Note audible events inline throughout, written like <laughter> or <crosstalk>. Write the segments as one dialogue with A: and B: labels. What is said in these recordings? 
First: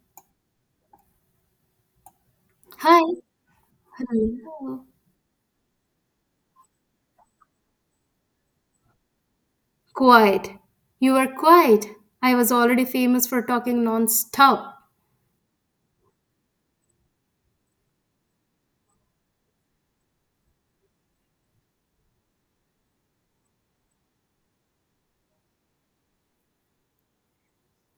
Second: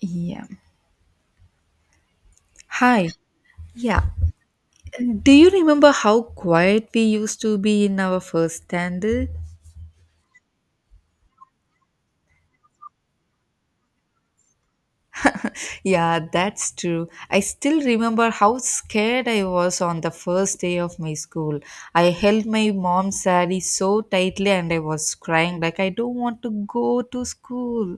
A: Yeah.
B: Hi,
A: Hi. Yeah.
B: hello.
A: Do you remember how quiet we used to be in our first standard?
B: Quiet. You were quiet. I was already famous for talking non-stop.
A: Yeah, that's true. I still remember how scared I was on the first day of my school. I held my mom's saree so tightly and I was crying like I don't want to go to school.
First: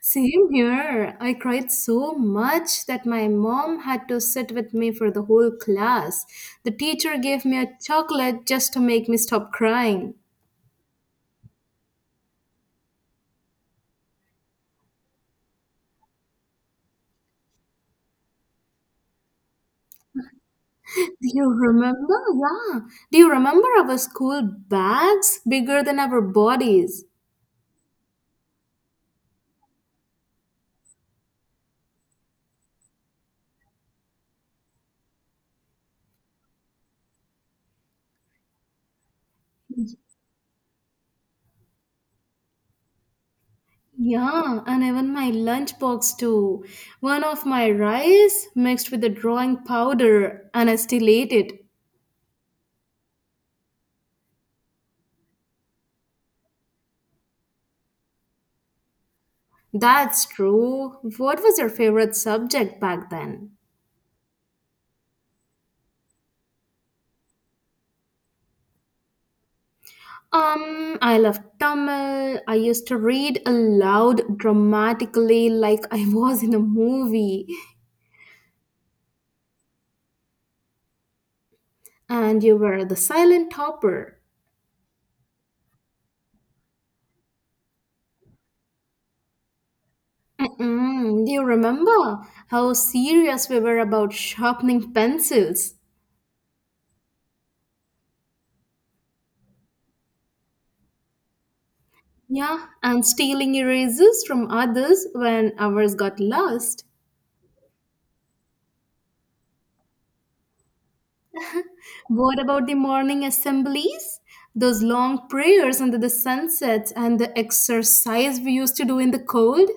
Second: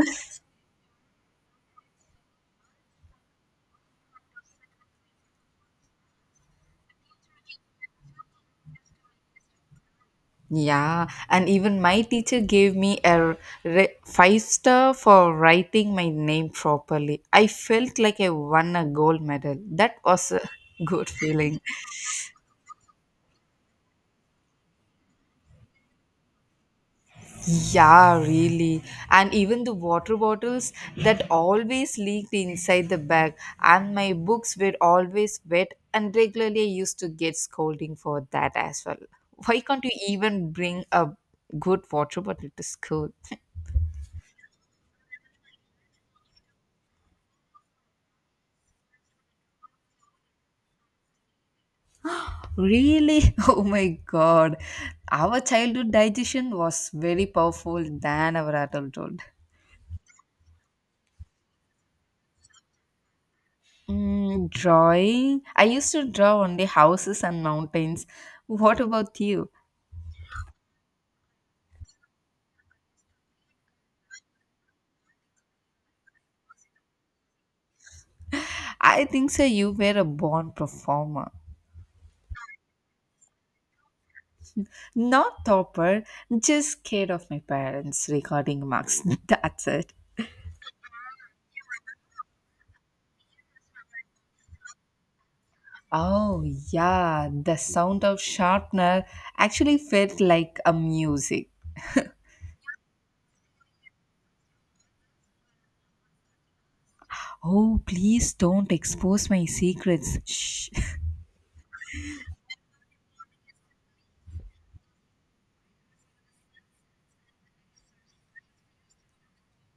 B: Same here. I cried so much that my mom had to sit with me for the whole class. The teacher gave me a chocolate just to make me stop crying.
A: Yeah, and even my teacher gave me a five star for writing my name properly. I felt like I won a gold medal. That was a <laughs> good
B: Do you
A: feeling.
B: remember? Yeah. Do you remember our school bags? Bigger than our bodies.
A: Yeah, really. And even the water bottles that always leaked inside the bag, and my books were always wet, and regularly I used to get scolding for that as well. Why can't you even bring a good water bottle to school?
B: Yeah, and even my lunchbox too. One of my rice mixed with the drawing powder, and I still ate it.
A: Really? <laughs> Oh my god. Our childhood digestion was very powerful than our adulthood.
B: That's true. What was your favorite subject back then?
A: Mm, drawing? I used to draw only houses and mountains. What about you?
B: I loved Tamil. I used to read aloud dramatically like I was in a movie.
A: I think so you were a born performer.
B: And you were the silent topper.
A: Not topper, just scared of my parents recording marks. <laughs> That's it.
B: Mm-mm. Do you remember how serious we were about sharpening pencils?
A: Oh yeah, the sound of sharpener actually felt like a music.
B: Yeah, and stealing erasers from others when ours got lost.
A: Oh, please don't expose my secrets. Shh. <laughs>
B: What about the morning assemblies? Those long prayers under the sunset and the exercise we used to do in the cold?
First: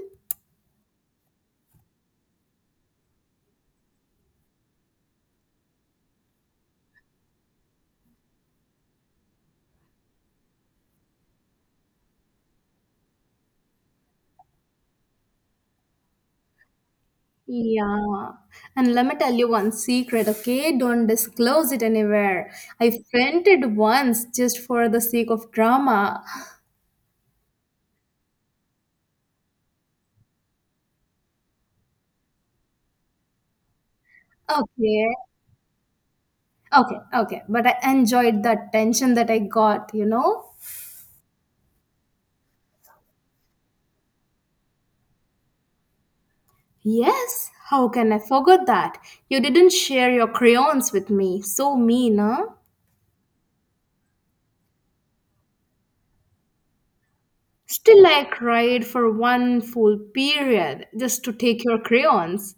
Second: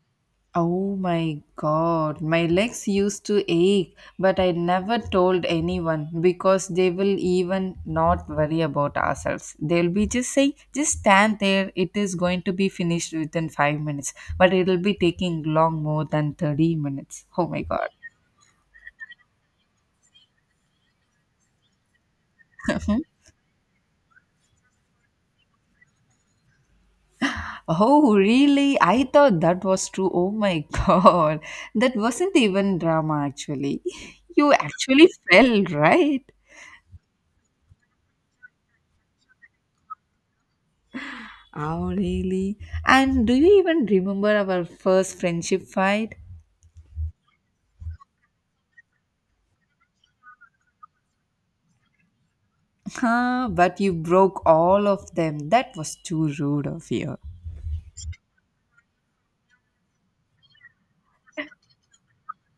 A: Oh my god, my legs used to ache, but I never told anyone because they will even not worry about ourselves. They'll be just saying, just stand there, it is going to be finished within 5 minutes, but it'll be taking long more than 30 minutes. Oh my god.
B: Yeah. And let me tell you one secret, okay? Don't disclose it anywhere. I
A: <laughs>
B: fainted once just for the sake of drama.
A: Oh, really? I thought that was true. Oh my <laughs> God. That wasn't even drama, actually. <laughs> You
B: Okay.
A: actually fell, right?
B: Okay, okay. But I enjoyed that tension that I got, you know?
A: Oh, really? And do you even remember our first friendship fight?
B: Yes, how can I forget that? You didn't share your crayons with me. So mean, huh?
A: Huh, but you broke all of them. That was too rude of you.
B: Still, I cried for one full period just to take your crayons.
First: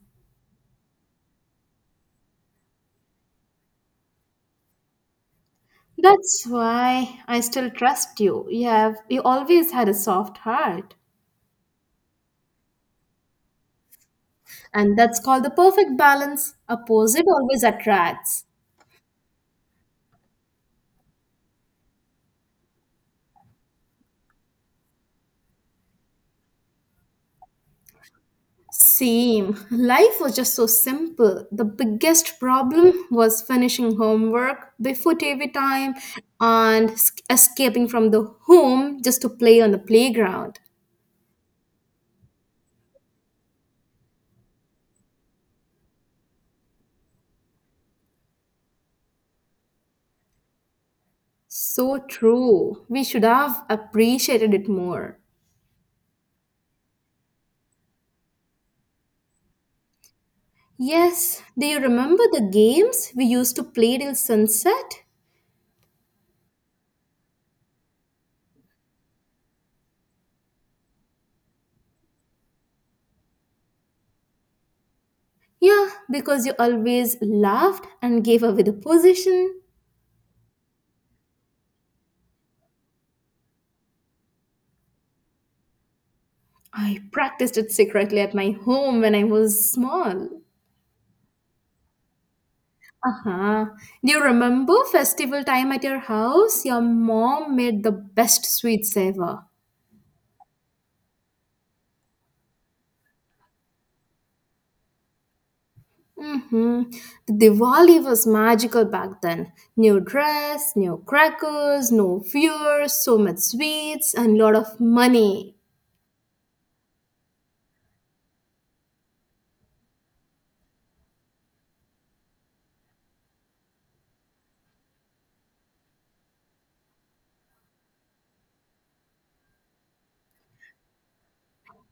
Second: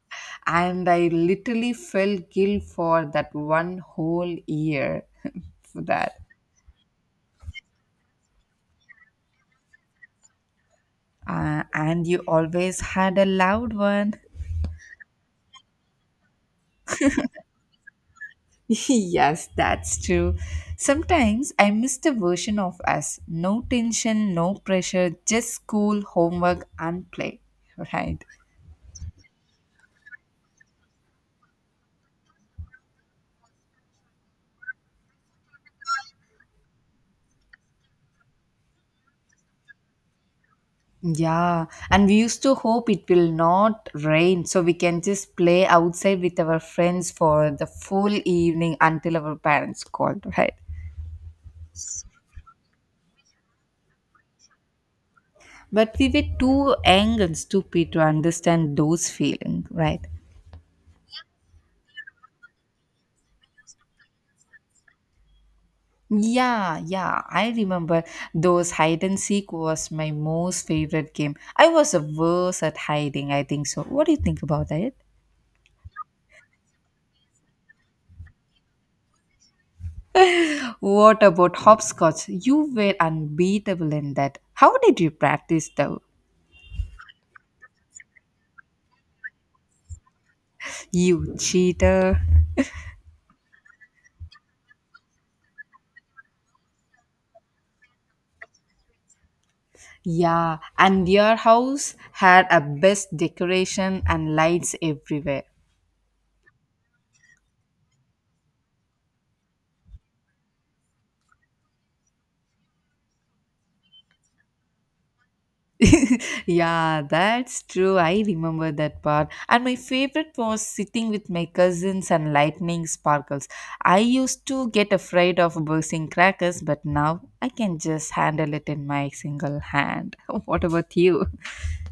A: And I literally felt guilt for that one whole year <laughs> for that.
B: That's why I still trust you. You have you always had a soft heart.
A: And you always had a loud one.
B: And that's called the perfect balance. Opposite always attracts.
A: <laughs> Yes, that's true. Sometimes I miss the version of us. No tension, no pressure, just school, homework, and play. <laughs> Right.
B: Same. Life was just so simple. The biggest problem was finishing homework before TV time and escaping from the home just to play on the playground.
A: Yeah, and we used to hope it will not rain so we can just play outside with our friends for the full evening until our parents called, <laughs> right?
B: So true. We should have appreciated it more.
A: But we were too young and stupid to understand those feelings, right?
B: Yes, do you remember the games we used to play till sunset?
A: Yeah, yeah, I remember those hide and seek was my most favorite game. I was a worse at hiding, I think so. What do you think about it?
B: Yeah, because you always laughed and gave away the position.
A: What about hopscotch? You were unbeatable in that. How did you practice though?
B: I practiced it secretly at my home when I was small.
A: You cheater.
B: Uh-huh. Do you remember festival time at your house? Your mom made the best sweets ever.
A: Yeah, and your house had a best decoration and lights everywhere.
B: Mm-hmm. The Diwali was magical back then. New dress, new crackers, no fear, so much sweets, and lot of money.
A: <laughs> Yeah, that's true. I remember that part. And my favorite was sitting with my cousins and lightning sparkles. I used to get afraid of bursting crackers, but now I can just handle it in my single hand. <laughs> What about you? <laughs>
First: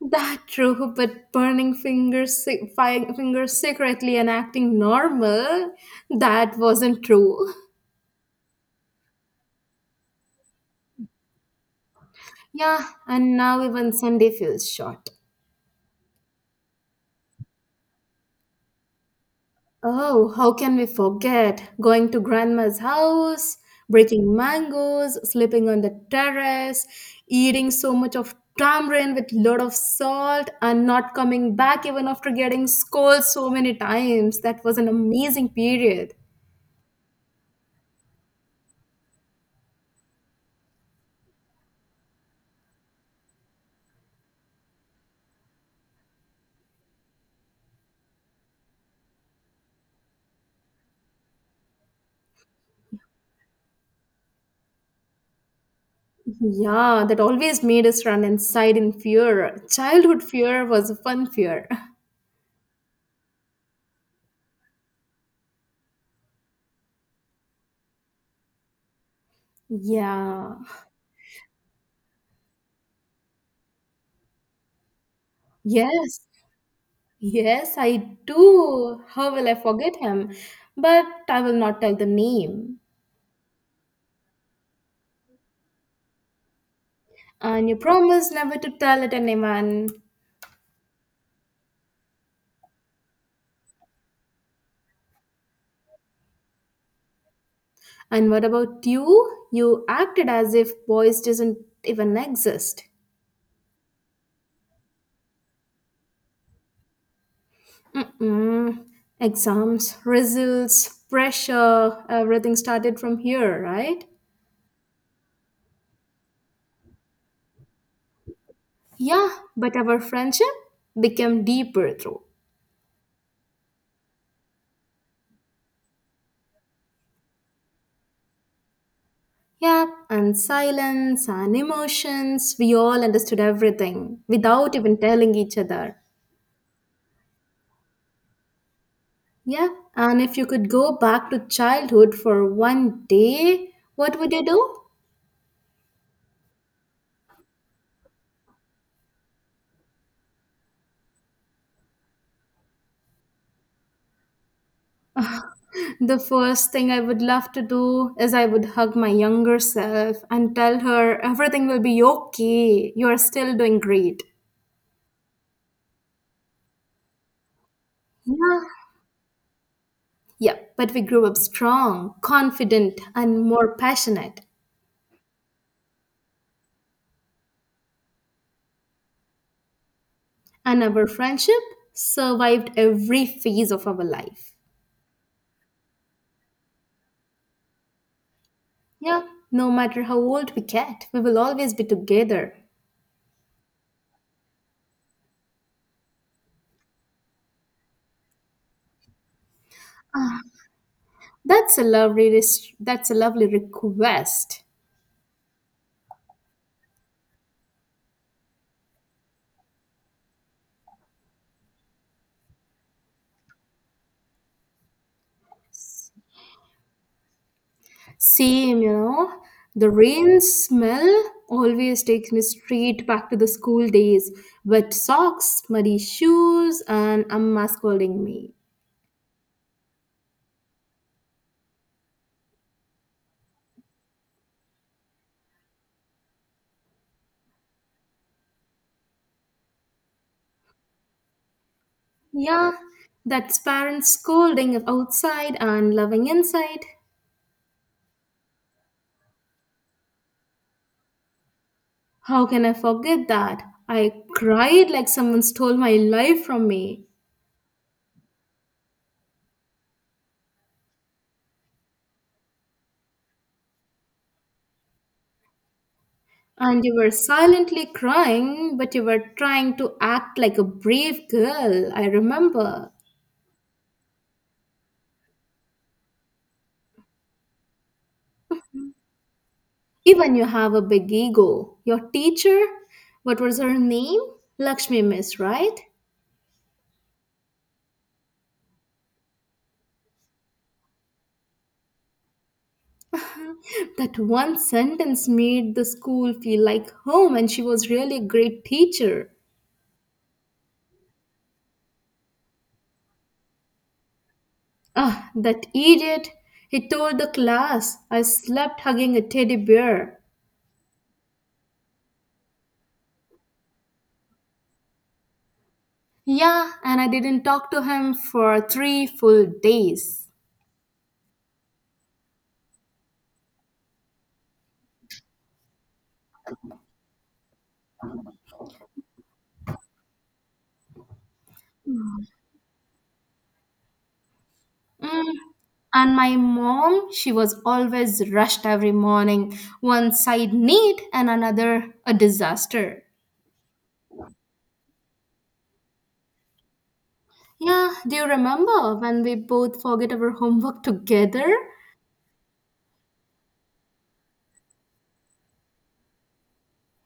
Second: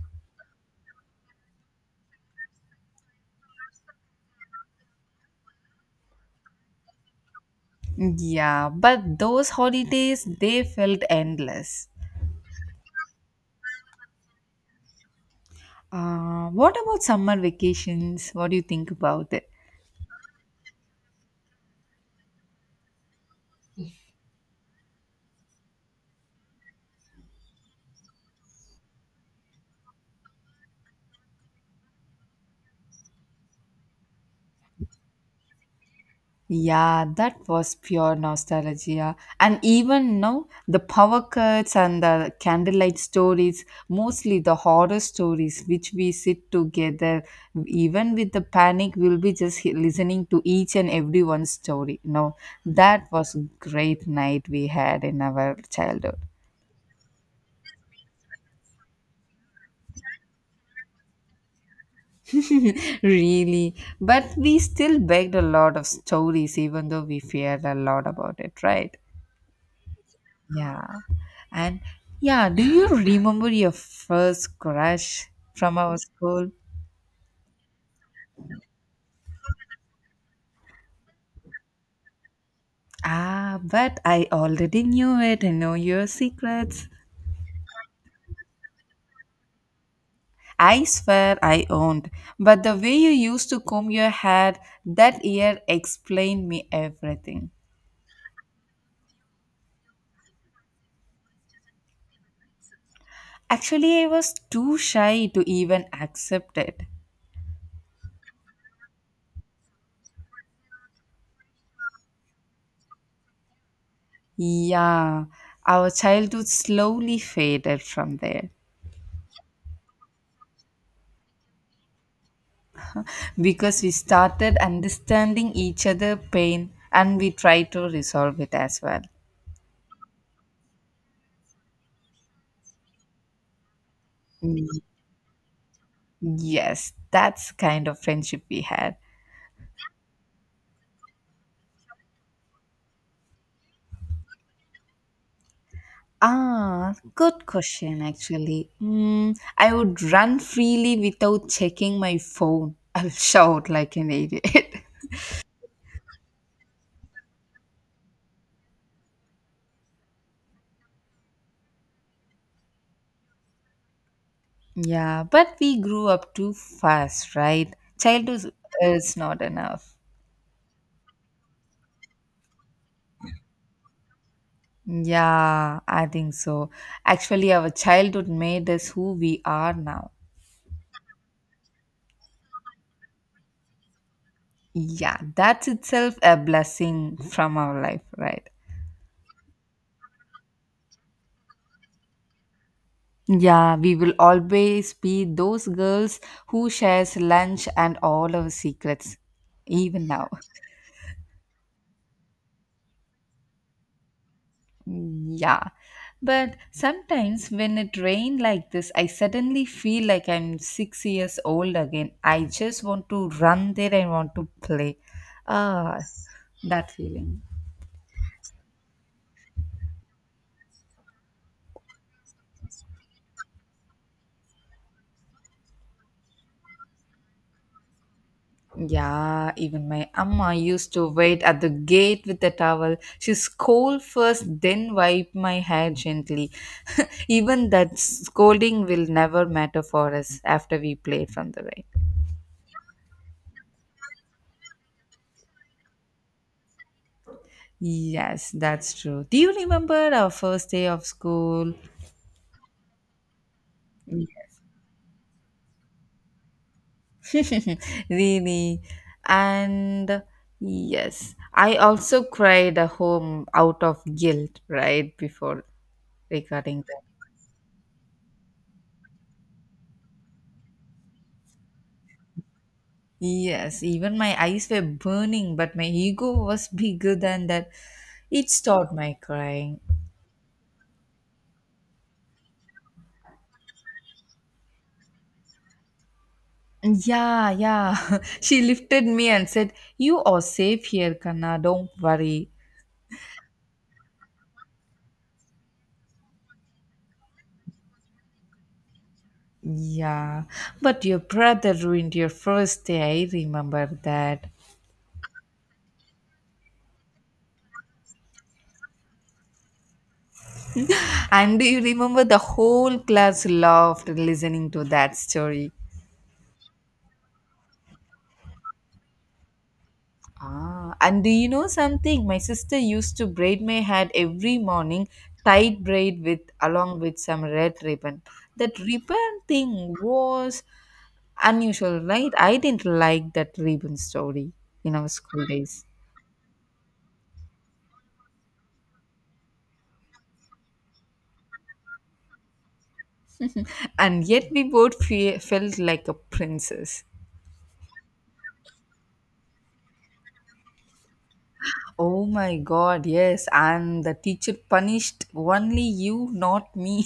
B: That true, but burning fingers, fingers secretly and acting normal, that wasn't true.
A: Yeah, but those holidays, they felt endless.
B: Yeah, and now even Sunday feels short.
A: What about summer vacations? What do you think about it?
B: Oh, how can we forget? Going to grandma's house, breaking mangoes, sleeping on the terrace, eating so much of tamarind with lot of salt and not coming back even after getting scolded so many times. That was an amazing period.
A: Yeah, that was pure nostalgia. And even now, the power cuts and the candlelight stories, mostly the horror stories, which we sit together, even with the panic, we'll be just listening to each and every one's story. No, that was great night we had in our childhood.
B: Yeah, that always made us run inside in fear. Childhood fear was a fun fear. <laughs>
A: <laughs> Really. But we still begged a lot of stories, even though we feared a lot about it, right?
B: Yeah.
A: Yeah. And yeah, do you remember your first crush from our
B: Yes.
A: school?
B: Yes, I do. How will I forget him? But I will not tell the name.
A: Ah, but I already knew it. I know your secrets.
B: And you promised never to tell it anyone.
A: I swear I owned. But the way you used to comb your hair that year explained me everything.
B: And what about you? You acted as if boys doesn't even exist.
A: Actually, I was too shy to even accept it.
B: Mm-mm. Exams, results, pressure, everything started from here, right?
A: Yeah, our childhood slowly faded from there.
B: Yeah, but our friendship became deeper through.
A: Because we started understanding each other pain and we try to resolve it as well.
B: Yep, and silence and emotions, we all understood everything without
A: Mm.
B: even telling each other.
A: Yes, that's kind of friendship we had.
B: Yeah, and if you could go back to childhood for one day, what would you do?
A: Ah, good question actually. I would run freely without checking my phone. <laughs> I'll shout like an idiot.
B: The first thing I would love to do is I would hug my younger self and tell her everything will be okay. You are still doing great.
A: <laughs> Yeah, but we grew up too fast, right? Childhood
B: Yeah.
A: is not enough.
B: Yeah, but we grew up strong, confident, and more passionate.
A: Yeah, I think so. Actually our childhood made us who we are now.
B: And our friendship survived every phase of our life.
A: Yeah, that's itself a blessing from our life, right?
B: Yeah, no matter how old we get, we will always be together.
A: Yeah, we will always be those girls who shares lunch and all our secrets, even now.
B: That's a lovely request.
A: Yeah. But sometimes when it rains like this, I suddenly feel like I'm 6 years old again. I just want to run there and want to play. Ah, that feeling.
B: Same, you know. The rain smell always takes me straight back to the school days. Wet socks, muddy shoes, and Amma scolding me.
A: Yeah, even my amma used to wait at the gate with the towel. She scold first, then wipe my hair gently. <laughs> Even that scolding will never matter for us after we play from the rain.
B: Yeah, that's parents scolding outside and loving inside.
A: Yes, that's true. Do you remember our first day of school?
B: How can I forget that? I
A: Yeah.
B: cried like someone stole my life from me.
A: <laughs> Really. And yes, I also cried at home out of guilt right before
B: And
A: recording.
B: you were silently crying, but you were trying to act like a brave girl, I remember.
A: Yes, even my eyes were burning, but my ego was <laughs> bigger than that. It stopped my crying.
B: Even you have a big ego. Your teacher, what was her name? Lakshmi Miss, right?
A: Yeah, yeah. <laughs> She lifted me and said, "You are safe here, Kana. Don't worry."
B: That one sentence made the school feel like home, and she was really a great teacher.
A: Yeah, but your brother ruined your first day. I remember that.
B: Ah, that idiot! He told the class I slept hugging a teddy bear.
A: And do you remember the whole class laughed listening to that story?
B: Yeah, and I didn't talk to him for three full days.
A: Ah, and do you know something? My sister used to braid my hair every morning, tight braid with along with some red ribbon. That ribbon thing was unusual, right? I didn't like that ribbon story in our
B: Mm.
A: school days,
B: And my mom, she was always rushed every morning, one side neat and another a disaster.
A: and yet we both felt like a princess.
B: Yeah, do you remember when we both forget our homework <laughs> together
A: Oh my god, yes, and the teacher punished only you, not me.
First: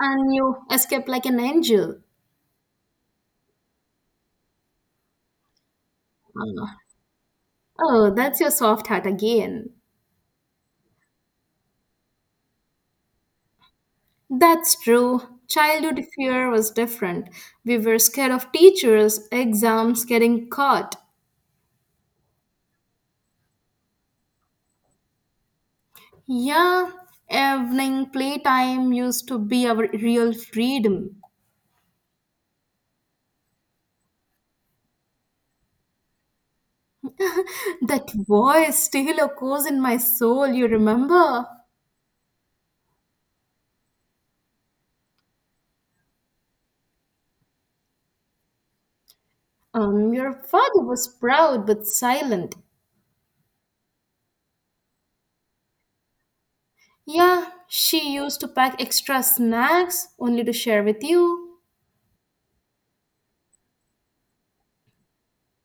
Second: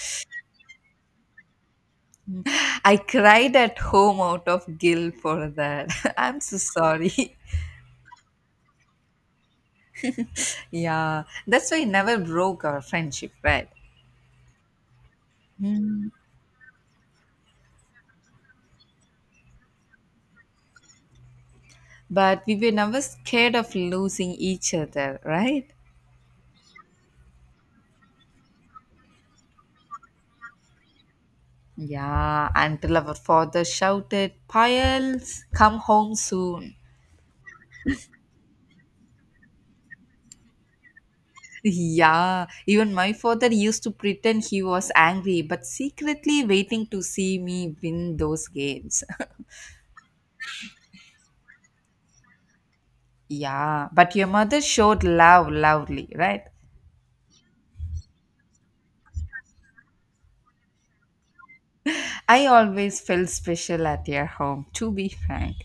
B: and you escaped like an angel?
A: <laughs> I cried at home out of guilt for that. <laughs> I'm so
B: Uh,
A: sorry.
B: oh, that's your soft heart again.
A: Yeah, that's why it never broke our friendship, right?
B: That's true. Childhood
A: Mm.
B: fear was different. We were scared of teachers, exams, getting caught.
A: But we were never scared of losing each other, right?
B: Yeah, evening playtime used to be our real freedom.
A: Yeah, until our father shouted, "Piles, come home soon." <laughs>
B: That voice still echoes in my soul, you remember?
A: Yeah, even my father used to pretend he was angry, but secretly waiting to see me win those games.
B: Your father was proud but silent.
A: <laughs> Yeah, but your mother showed love loudly, right?
B: Yeah, she used to pack extra snacks only to share with you.
A: I always felt special at your home, to be frank.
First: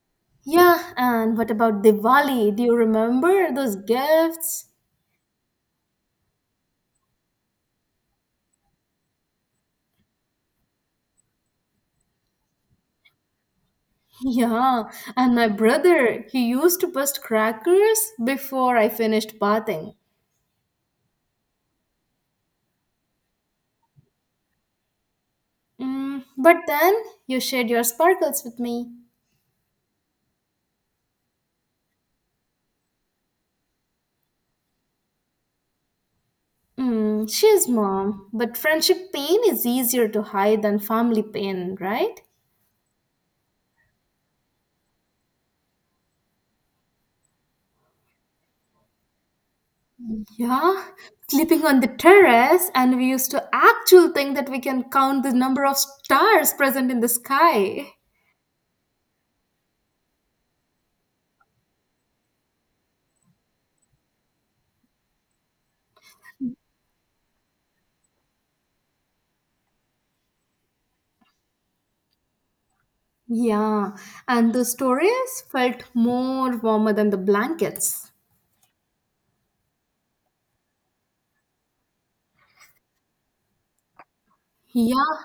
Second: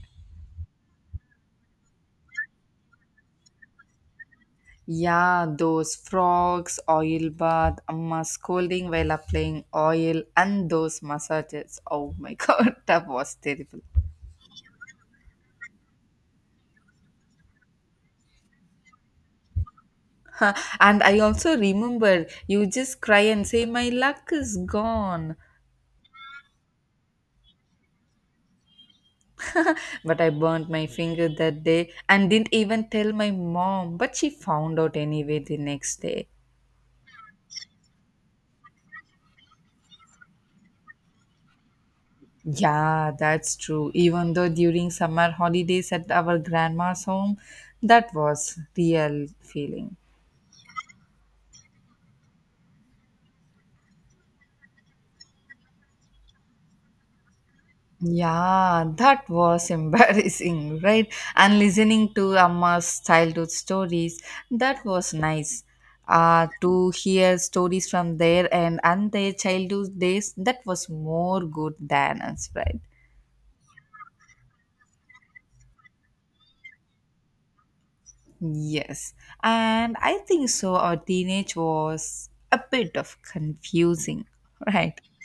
B: Yeah, and what about Diwali? Do you remember those gifts? <laughs>
A: Yeah, those frogs, oil bath, amma scolding while applying oil, and those massages. Oh my <laughs> god, that was terrible.
B: Yeah, and my brother, he used to bust crackers before I finished bathing.
A: Huh, and I also remember you just cry and say, "My luck is gone."
B: Mm, but then you shared your sparkles with me.
A: But I burnt my finger that day and didn't even tell my mom, but she found out anyway the next day.
B: Mm, she's mom, but friendship pain is easier to hide than family pain, right?
A: Yeah, that's true. Even though during summer holidays at our grandma's home, that was real feeling.
B: Yeah, sleeping on the terrace, and we used to actually think that we can count the number of stars present in the sky.
A: Yeah, that was <laughs> embarrassing, right? And listening to Amma's childhood stories, that was nice. To hear stories from their end and their childhood days, that was more good than us, right?
B: Yeah, and the stories felt more warmer than the blankets.
A: Yes, and I think so. Our teenage was a bit of confusing, <laughs> right?
B: Yeah,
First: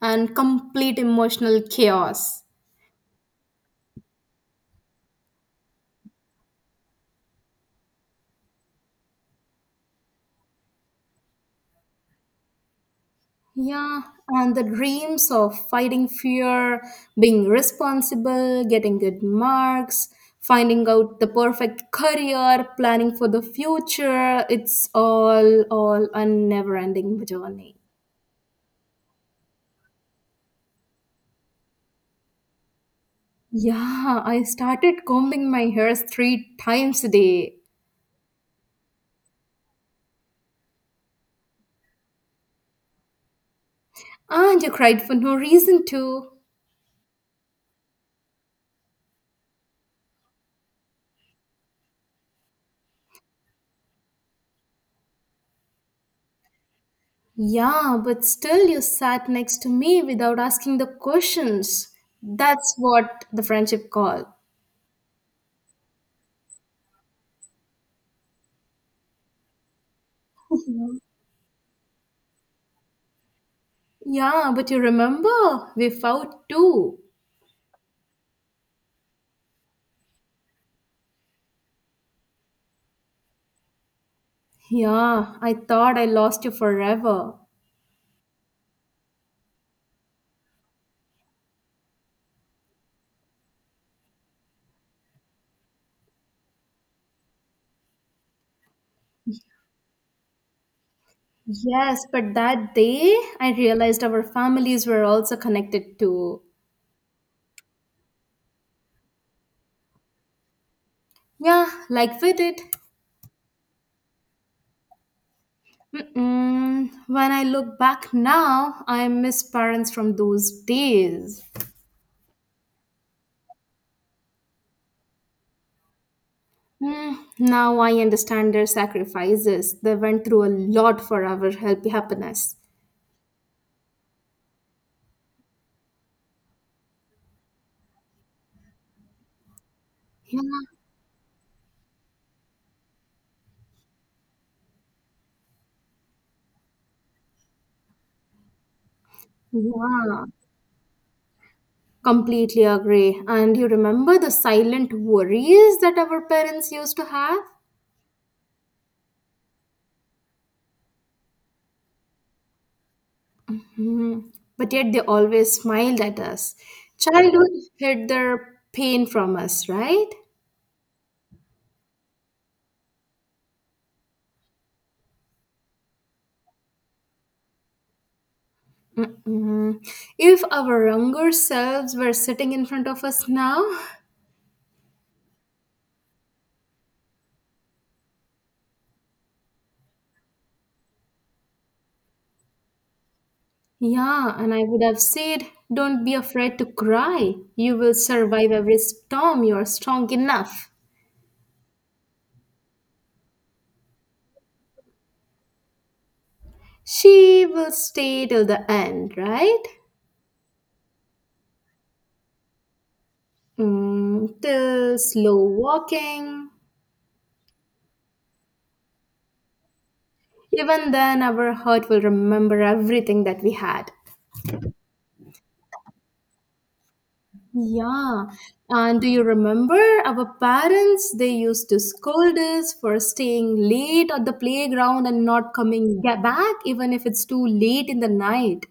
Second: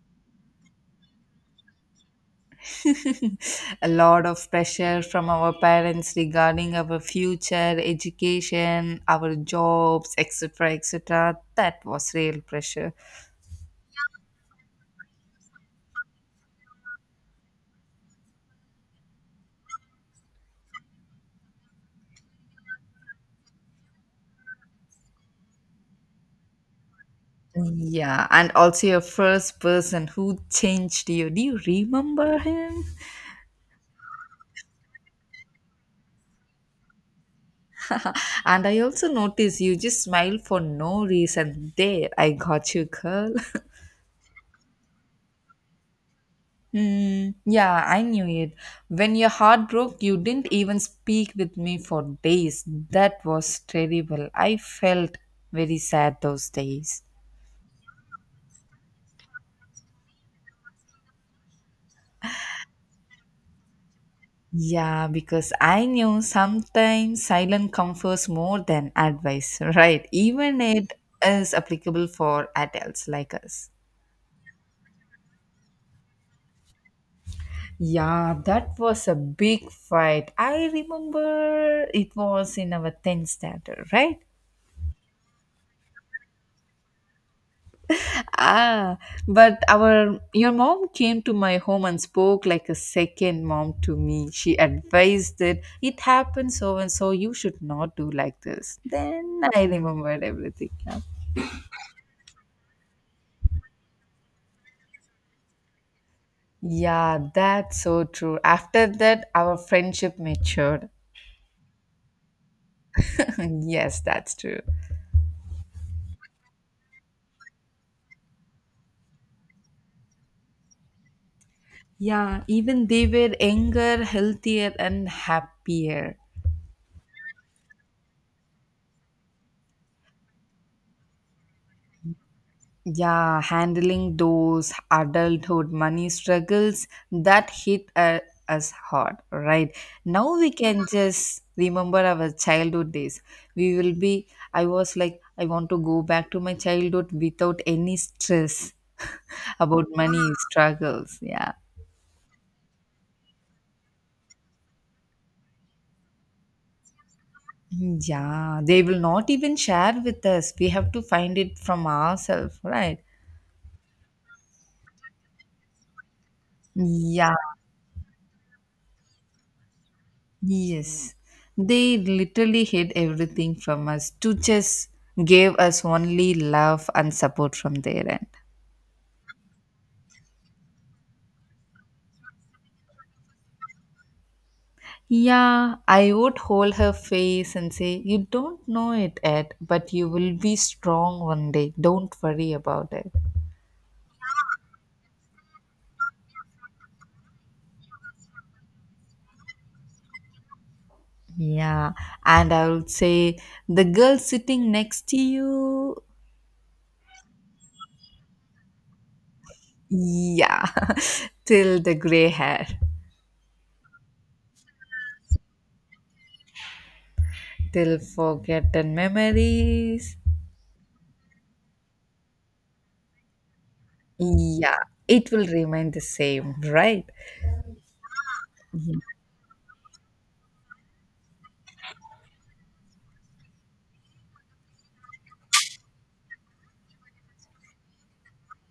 B: and complete emotional chaos.
A: <laughs> A lot of pressure from our parents regarding our future, education, our jobs, etc. etc. That was real pressure.
B: Yeah, and the dreams of fighting fear, being responsible, getting good marks, finding out the perfect career, planning for the future, it's all a never-ending journey.
A: Yeah, and also your first person who changed you. Do you remember him?
B: Yeah, I started combing my hairs three times a day.
A: <laughs> And I also noticed you just smile for no reason. There, I got you, girl.
B: And you cried for no reason too.
A: Mm, yeah, I knew it. When your heart broke, you didn't even speak with me for days. That was terrible. I felt very sad those days.
B: Yeah, but still you sat next to me without asking the questions. That's what the friendship call.
A: Yeah, because I knew sometimes silence comforts more than advice, <laughs> right? Even it
B: <laughs>
A: is applicable for adults like us.
B: Yeah, but you remember we fought too.
A: Yeah, that was a big fight. I remember it was in our 10th standard, right?
B: Yeah, I thought I lost you forever.
A: Ah, but our your mom came to my home and spoke like a second mom to me. She advised that it happened so and so you should not do like this. Then I remembered everything now.
B: Yes, but that day I realized our families were also connected too.
A: Yeah, that's so true. After that, our friendship matured.
B: Yeah, like we did.
A: <laughs> Yes, that's true.
B: Mm-mm. When I look back now, I miss parents from those days.
A: Yeah, even they were younger, healthier, and happier.
B: Hmm, now I understand their sacrifices. They went through a lot for our healthy happiness.
A: Yeah, handling those adulthood money struggles that hit us hard, right? Now
B: Yeah,
A: we can just remember our childhood days. We will be, I was like, I want to go back to my childhood without any stress <laughs> about money
B: yeah.
A: struggles. Yeah.
B: Completely agree. And you remember the silent worries that our parents used to have?
A: Yeah, they will not even share with us. We have to find it from ourselves, right?
B: Hmm. But yet they always smiled at us.
A: Yeah,
B: Childhood hid their pain from us, right?
A: yes, they literally hid everything from us to just gave us only love and support from their end.
B: Mm-mm. If our younger selves were sitting in front of us now,
A: Yeah, I would hold her face and say, "You don't know it yet, but you will be strong one day. Don't worry about it."
B: yeah, and I would have said, don't be afraid to cry. You will survive every storm. You are strong enough.
A: Yeah, and I would say, the girl sitting next to you,
B: She will stay till the end, right?
A: yeah, <laughs> till the gray hair,
B: Mm, till slow walking.
A: till forgotten memories,
B: Even then, our heart will remember everything that we had.
A: yeah, it will remain the same, right?
B: Yeah. And do you remember our parents? They used to scold us for staying late at the playground and not coming back, even if it's too late in the night.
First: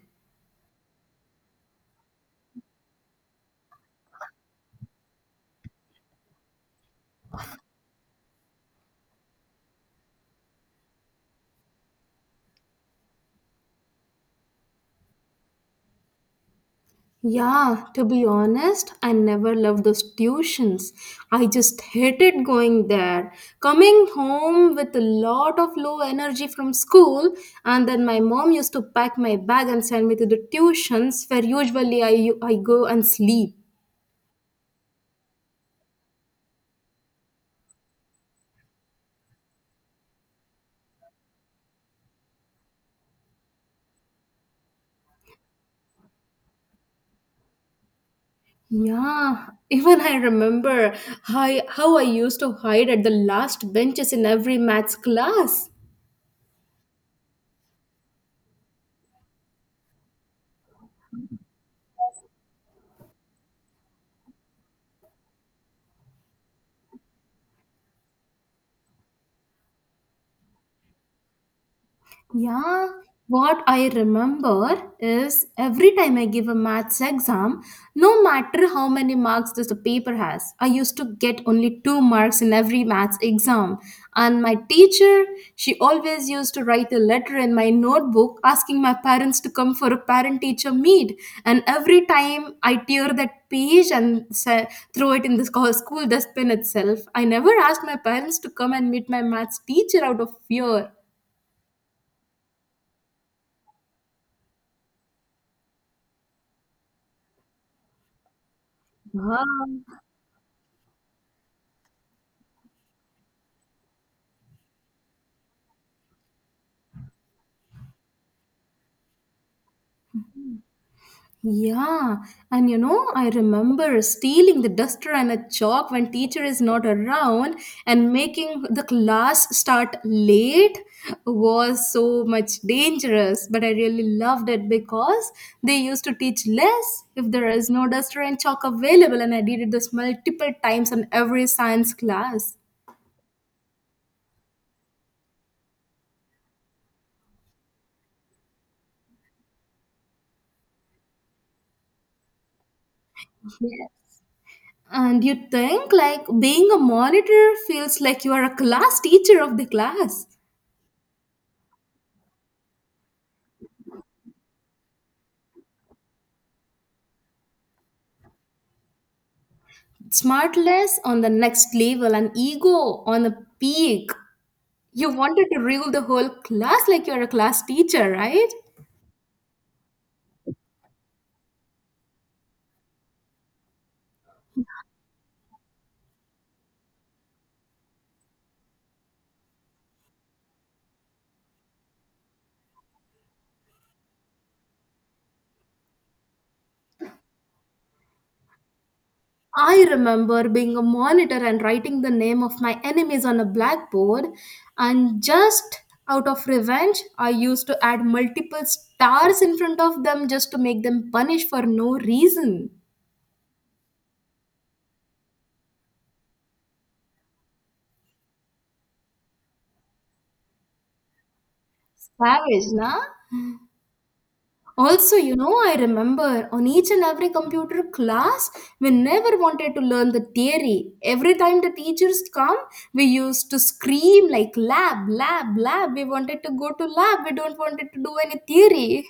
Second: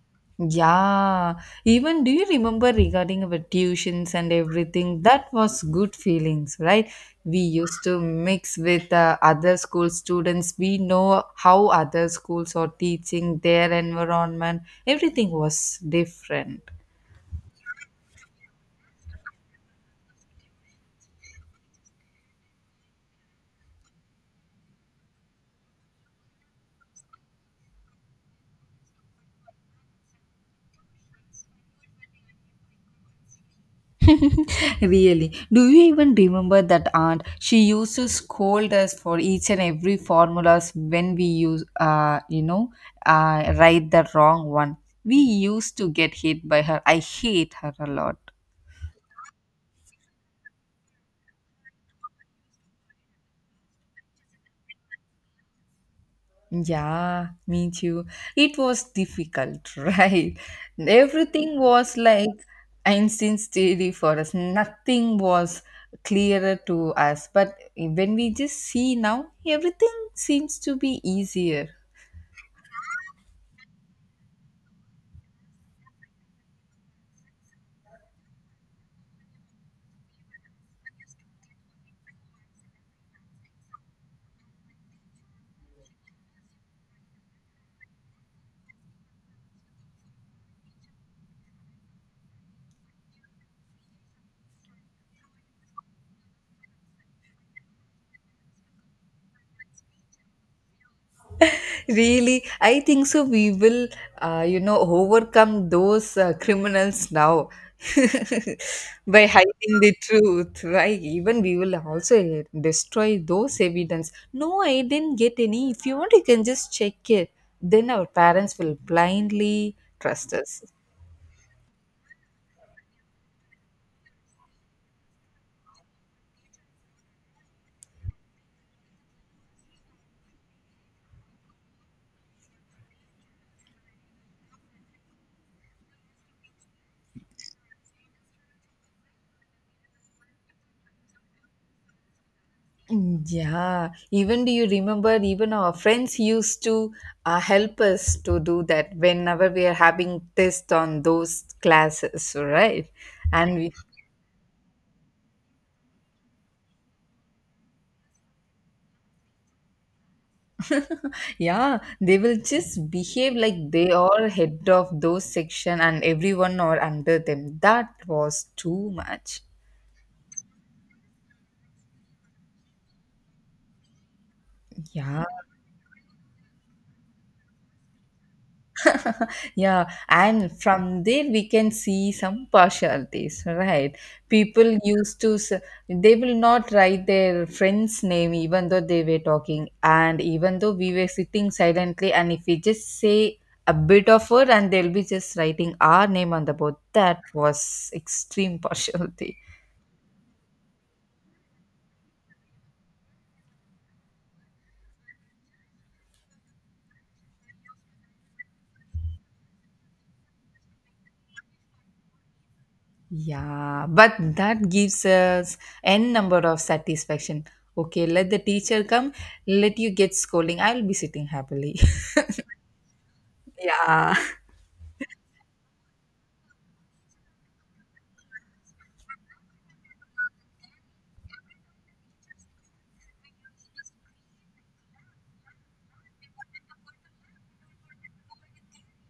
A: Yeah, even do you remember regarding our tuitions and everything? That was good feelings, right? We used to mix with other school students. We know how other schools are teaching, their environment. Everything was different.
B: Yeah, to be honest, I never loved those tuitions. I just hated going there. Coming home with a lot of low energy from school, and then my mom used to pack my bag and send me to the tuitions where usually I go and sleep.
A: <laughs> Really, do you even remember that aunt? She used to scold us for each and every formulas when we use write the wrong one. We used to get hit by her. I hate her a lot.
B: Yeah, <laughs> even I remember how I used to hide at the last benches in every maths class.
A: Yeah, me too. It was difficult, <laughs> right? Everything was like Einstein's theory for us. Nothing was clearer to us, but when we just see now everything seems to be easier.
B: Yeah, what I remember is every time I give a maths exam, no matter how many marks this the paper has, I used to get only two marks in every maths exam. And my teacher, she always used to write a letter in my notebook asking my parents to come for a parent teacher meet. And every time I tear that page and throw it in the school dustbin itself, I never asked my parents to come and meet my maths teacher out of fear.
A: Really? I think so we will overcome those criminals now <laughs> by
B: Wow.
A: hiding the truth, right? Even we will also destroy those evidence. No, I didn't get any. If you want you can just check it. Then our parents will blindly trust us.
B: Yeah, and you know, I remember stealing the duster and a chalk when teacher is not around and making the class start late was so much dangerous, but I really loved it because they used to teach less if there is no duster and chalk available and I did this multiple times on every science class.
A: Mm, yeah, even do you remember? Even our friends used to help us to do that whenever we are having test on those classes, right? And we,
B: Yeah. And you think like being a monitor feels like you are a class teacher of the class.
A: yeah, they will just behave like they are head of those section and everyone are under them. That was too much.
B: Smartness on the next level and ego on the peak. You
A: Yeah.
B: wanted to rule the whole class like you're a class teacher, right?
A: <laughs> Yeah, and from there we can see some partialities, right? People used to, s- They will not write their friend's name even though they were talking, and even though we were sitting silently, and if we just say a bit of word, and they'll be just writing our name on the board. That was extreme partiality.
B: I remember being a monitor and writing the name of my enemies on a blackboard, and just out of revenge, I used to add multiple stars in front of them just to make them punish for no reason.
A: Yeah, but that gives us n number of satisfaction. Okay, let the teacher come, let you get scolding. I'll be sitting happily.
B: Savage, nah?
A: Yeah, <laughs>
B: Also, you know, I remember on each and every computer class, we never wanted to learn the theory. Every time the teachers come, we used to scream like lab, lab, lab. We wanted to go to lab. We don't wanted to do any theory.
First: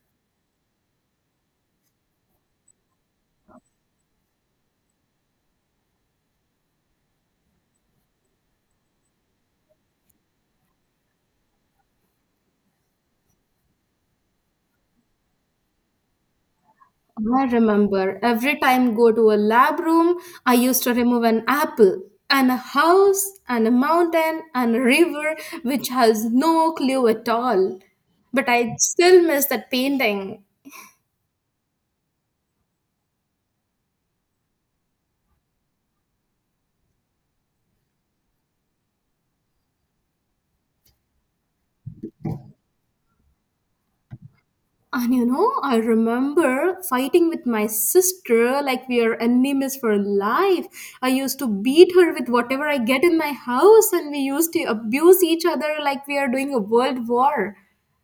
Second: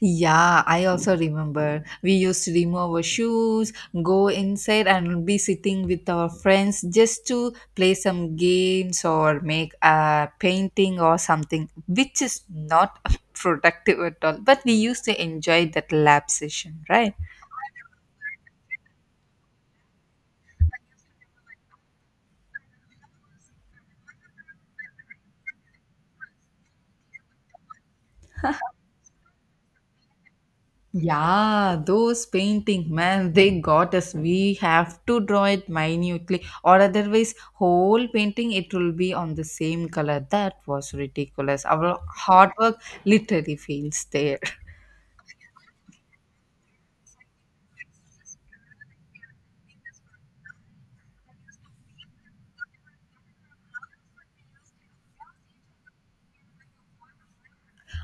A: yeah, I also remember. We used to remove our shoes, go inside, and be sitting with our friends just to play some games or make a painting or something, which is not <laughs> productive at all. But we used to enjoy that lab session, right?
B: I remember every time go to a lab room, I used to remove an apple and a house and a mountain and a river which has no clue at all. But I still miss that painting.
A: Yeah, those painting, man, they got us. We have to draw it minutely, or otherwise, whole painting it will be on the same color. That was ridiculous. Our hard work literally fails there. <laughs>
B: And you know, I remember fighting with my sister like we are enemies for life. I used to beat her with whatever I get in my house, and we used to abuse each other like we are doing a world war.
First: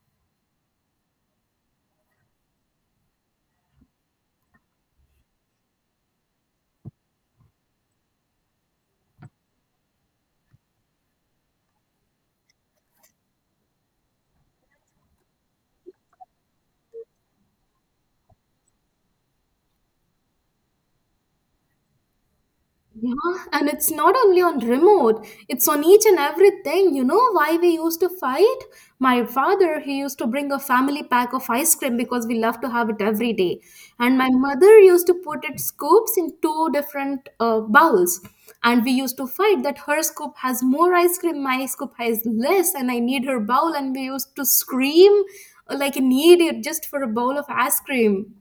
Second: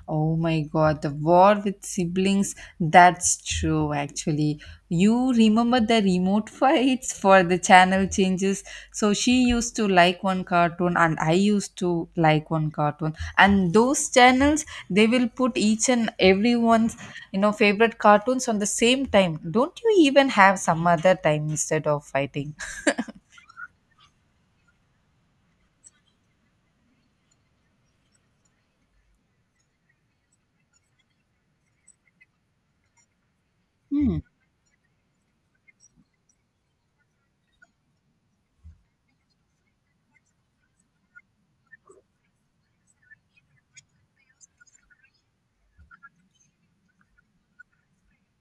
A: Oh my god, the war with siblings. That's true, actually. You remember the remote <laughs> fights for the channel changes? So she used to like one cartoon, and I used to like one cartoon. And those channels, they will put each and everyone's, favorite cartoons on the same time. Don't you even have some other time instead of fighting?
B: Yeah, and it's not only on remote, it's on each and everything. You know why we used to fight? My father, he used to bring a family pack of ice cream because we love to have it every day. And my
A: <laughs>
B: mother used to put its scoops in two different bowls. And we used to fight that her scoop has more ice cream, my scoop has less, and I need her bowl. And we used to scream like an idiot just for a bowl of ice cream.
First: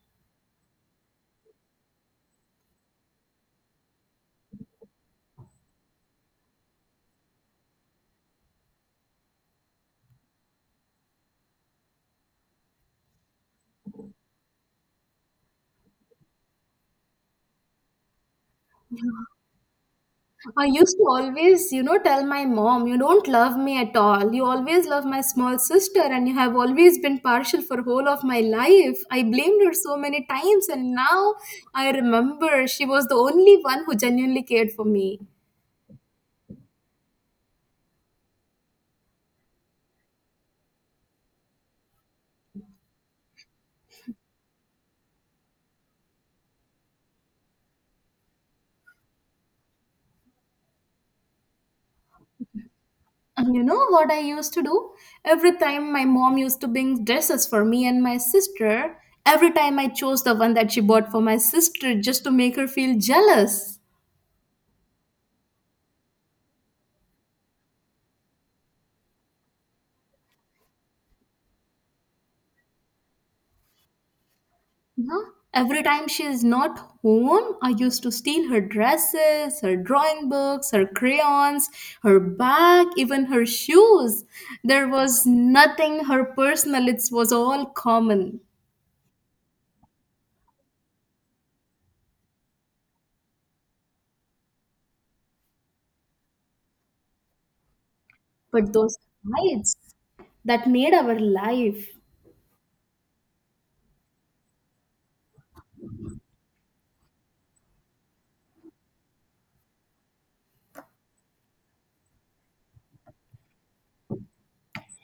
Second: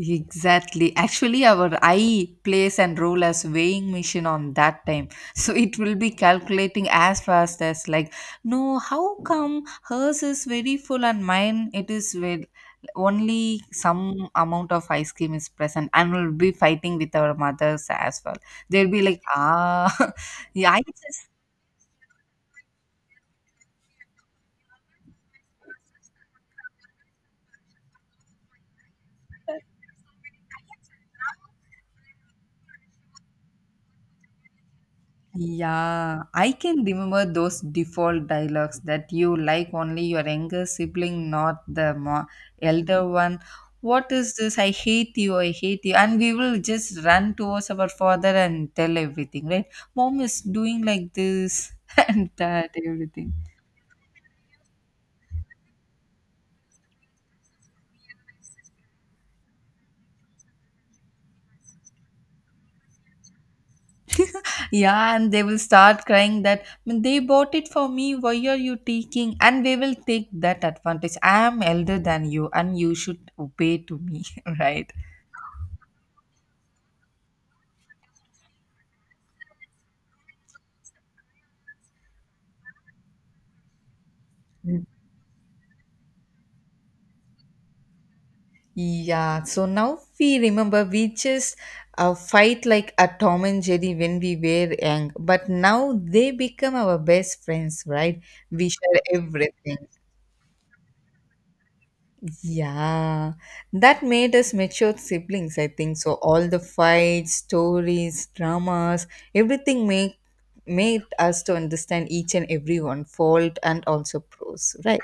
A: Exactly. Actually, our eye plays and role as weighing machine on that time. So it will be calculating as fast as like, no, how come hers is very full and mine it is with only some amount of ice cream is present, and we'll be fighting with our mothers as well. They'll be like, ah, <laughs>
B: I
A: yeah, I
B: used to
A: just
B: always, you know, tell my mom, you don't love me at all. You always love my small sister and you have always been partial for whole of my life. I blamed her so many times and now I remember she was the only one who genuinely cared for me.
A: yeah, I can remember those default dialogues that you like only your younger sibling, not elder one. What is this? I hate you, I hate you. And we will just run towards our father and tell everything, right? Mom is doing like this <laughs> and that, everything.
B: And you know what I used to do? Every time my mom used to bring dresses for me and my sister, every time I chose the one that she bought for my sister just to make her feel jealous.
A: Yeah, and they will start crying that "Mm, they bought it for me. Why are you taking? And we will take that advantage. I am elder than you, and you should obey to me, <laughs> right?
B: Yeah. Every time she is not home, I used to steal her dresses, her drawing books, her crayons, her bag, even her shoes. There was nothing her personal, it was all common.
A: Yeah, so now we remember we just fight like a Tom and Jerry when we were young, but now they become our best friends, right? We
B: But those
A: share everything.
B: fights that made our life.
A: Yeah, that made us mature siblings, I think. So all the fights, stories, dramas, everything make made us to understand each and every one fault and also pros, right?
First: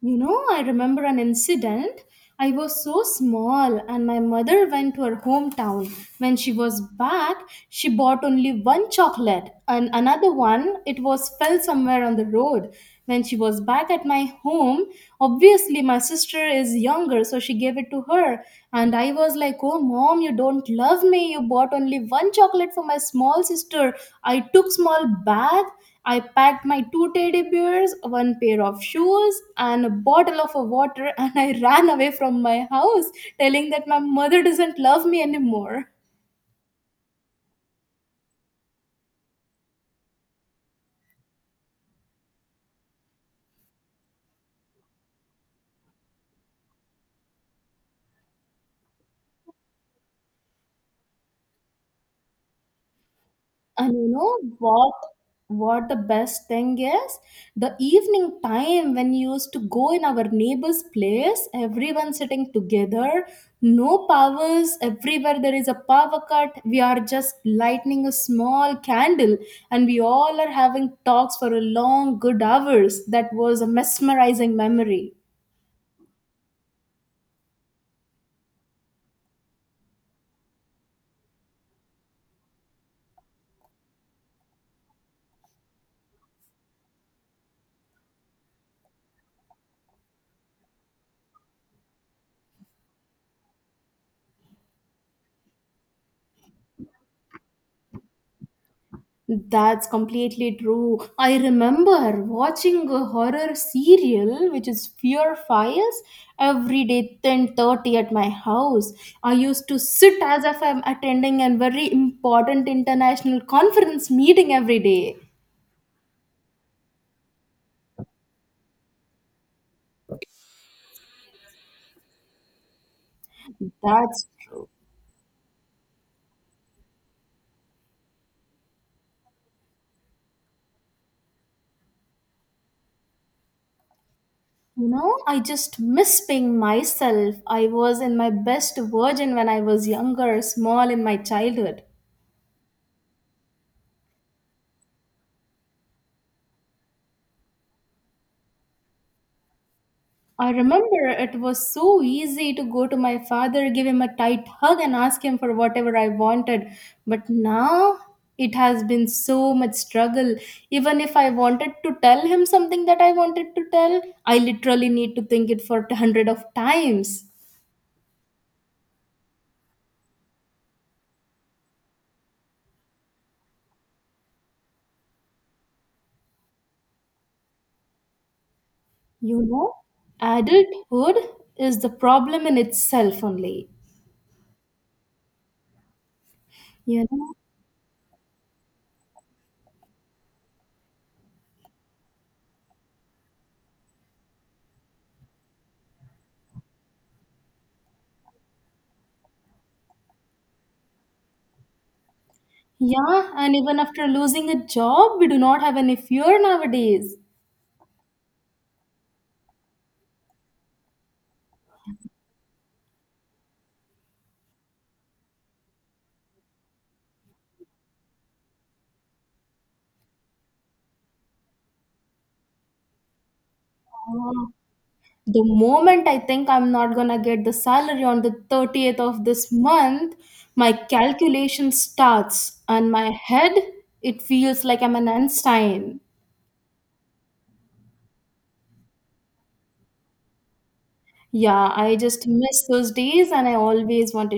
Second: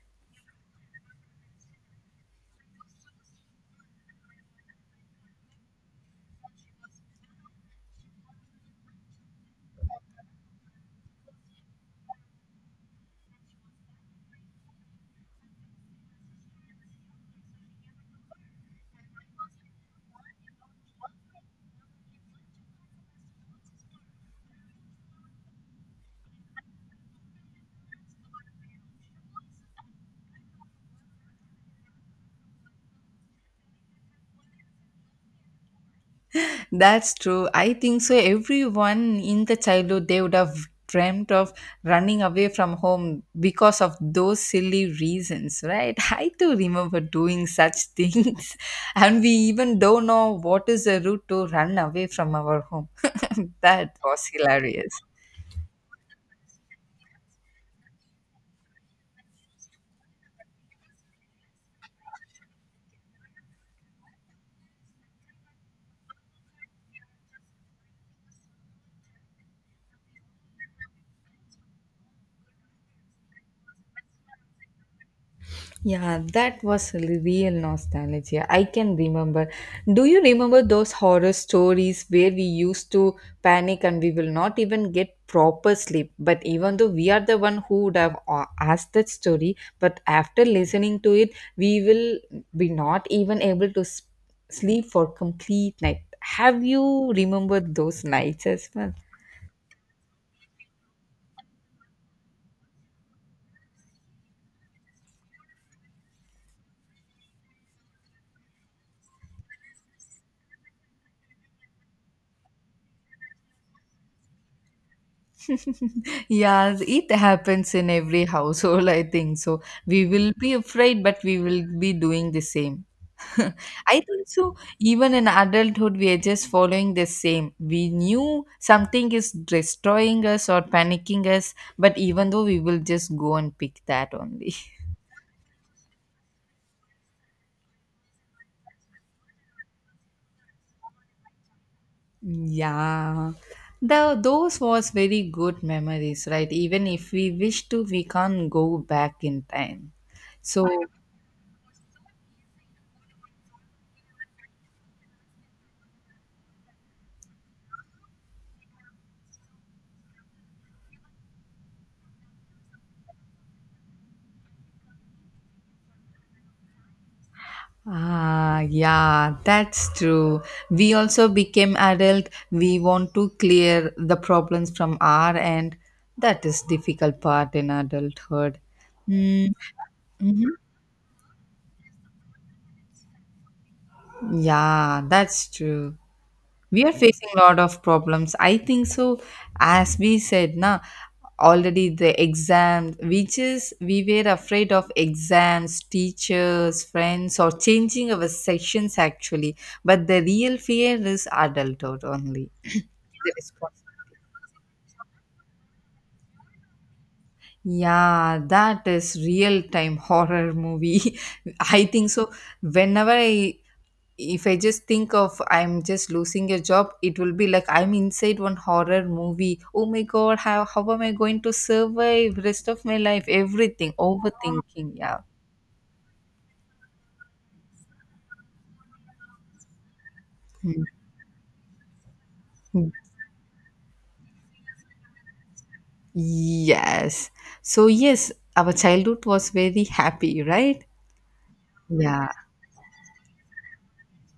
B: You know, I remember an incident. I was so small, and my mother went to her hometown. When she was back, she bought only one chocolate, and another one, it was fell somewhere on the road. When she was back at my home, obviously my sister is younger, so she gave it to her. And I was like, oh, mom, you don't love me. You bought only one chocolate for my small sister. I took small bag. I packed my two teddy bears, one pair of shoes, and a bottle of water, <laughs> and I ran away from my house, telling that my mother doesn't love me anymore.
A: That's true. I think so. Everyone in the childhood they would have dreamt of running away from home because of those silly reasons, right? <laughs> I too remember doing such things, <laughs> and we even don't know what is the route to run away from our home. <laughs>
B: And
A: That
B: you
A: was
B: know
A: hilarious.
B: what? What the best thing is? The evening time when you used to go in our neighbor's place, everyone sitting together, no powers, everywhere there is a power cut. We are just lighting a small candle and we all are having talks for a long, good hours. That was a mesmerizing memory.
A: Yeah, that was real nostalgia. I can remember. Do you remember those horror stories where we used to panic and we will not even get proper sleep? But even though we are the one who would have asked that story, but after listening to it, we will be not even able to sleep for complete night. Have you remembered those nights as well?
B: That's completely true. I remember watching a horror serial which is Fear Fires every day 10:30 at my house. I used to sit as if I'm attending a very important international conference meeting every day.
A: Yes, it happens in every household, I think. So we will be afraid, but we will be doing the same. <laughs> I think
B: That's
A: so.
B: true.
A: Even in adulthood, we are just following the same. We knew something is destroying us or panicking us, but even though we will just go and pick that only. <laughs>
B: You know, I just miss being myself. I was in my best version when I was younger, small in my childhood.
A: Yeah. Those was very good memories, right? Even if we wish to, we can't go back in time.
B: I
A: So
B: remember it was so easy to go to my father, give him a tight hug, and ask him for whatever I wanted. But now it has been so much struggle. Even if I wanted to tell him something that I wanted to tell, I literally need to think it for hundred of times.
A: ah, yeah, that's true. We also became adult. We want to clear the problems from our end. That is difficult part in adulthood.
B: You
A: Hmm.
B: know, adulthood is the problem in itself only.
A: Yeah, that's true. We are
B: You
A: facing
B: know,
A: a lot of problems. I think so. As we said, na already the exam, which is we were afraid of exams, teachers, friends, or changing our sections actually. But the real fear is adulthood only. The
B: yeah, and even
A: response.
B: after losing a job, we do not have any fear nowadays.
A: Yeah, that is real time horror movie. <laughs> I think so. Whenever I, if I just think of I'm just losing a job, it will be like I'm inside one horror movie. Oh my god, how am I going to survive rest of my life? Everything,
B: Ah,
A: overthinking. Yeah.
B: the moment I think I'm not gonna get the salary on the 30th of this month, my calculation starts and
A: Mhm.
B: my head, it feels like I'm an Einstein.
A: Yes. So, yes, our childhood was very happy, right?
B: Yeah, I just
A: Yeah.
B: miss those days and I always wanted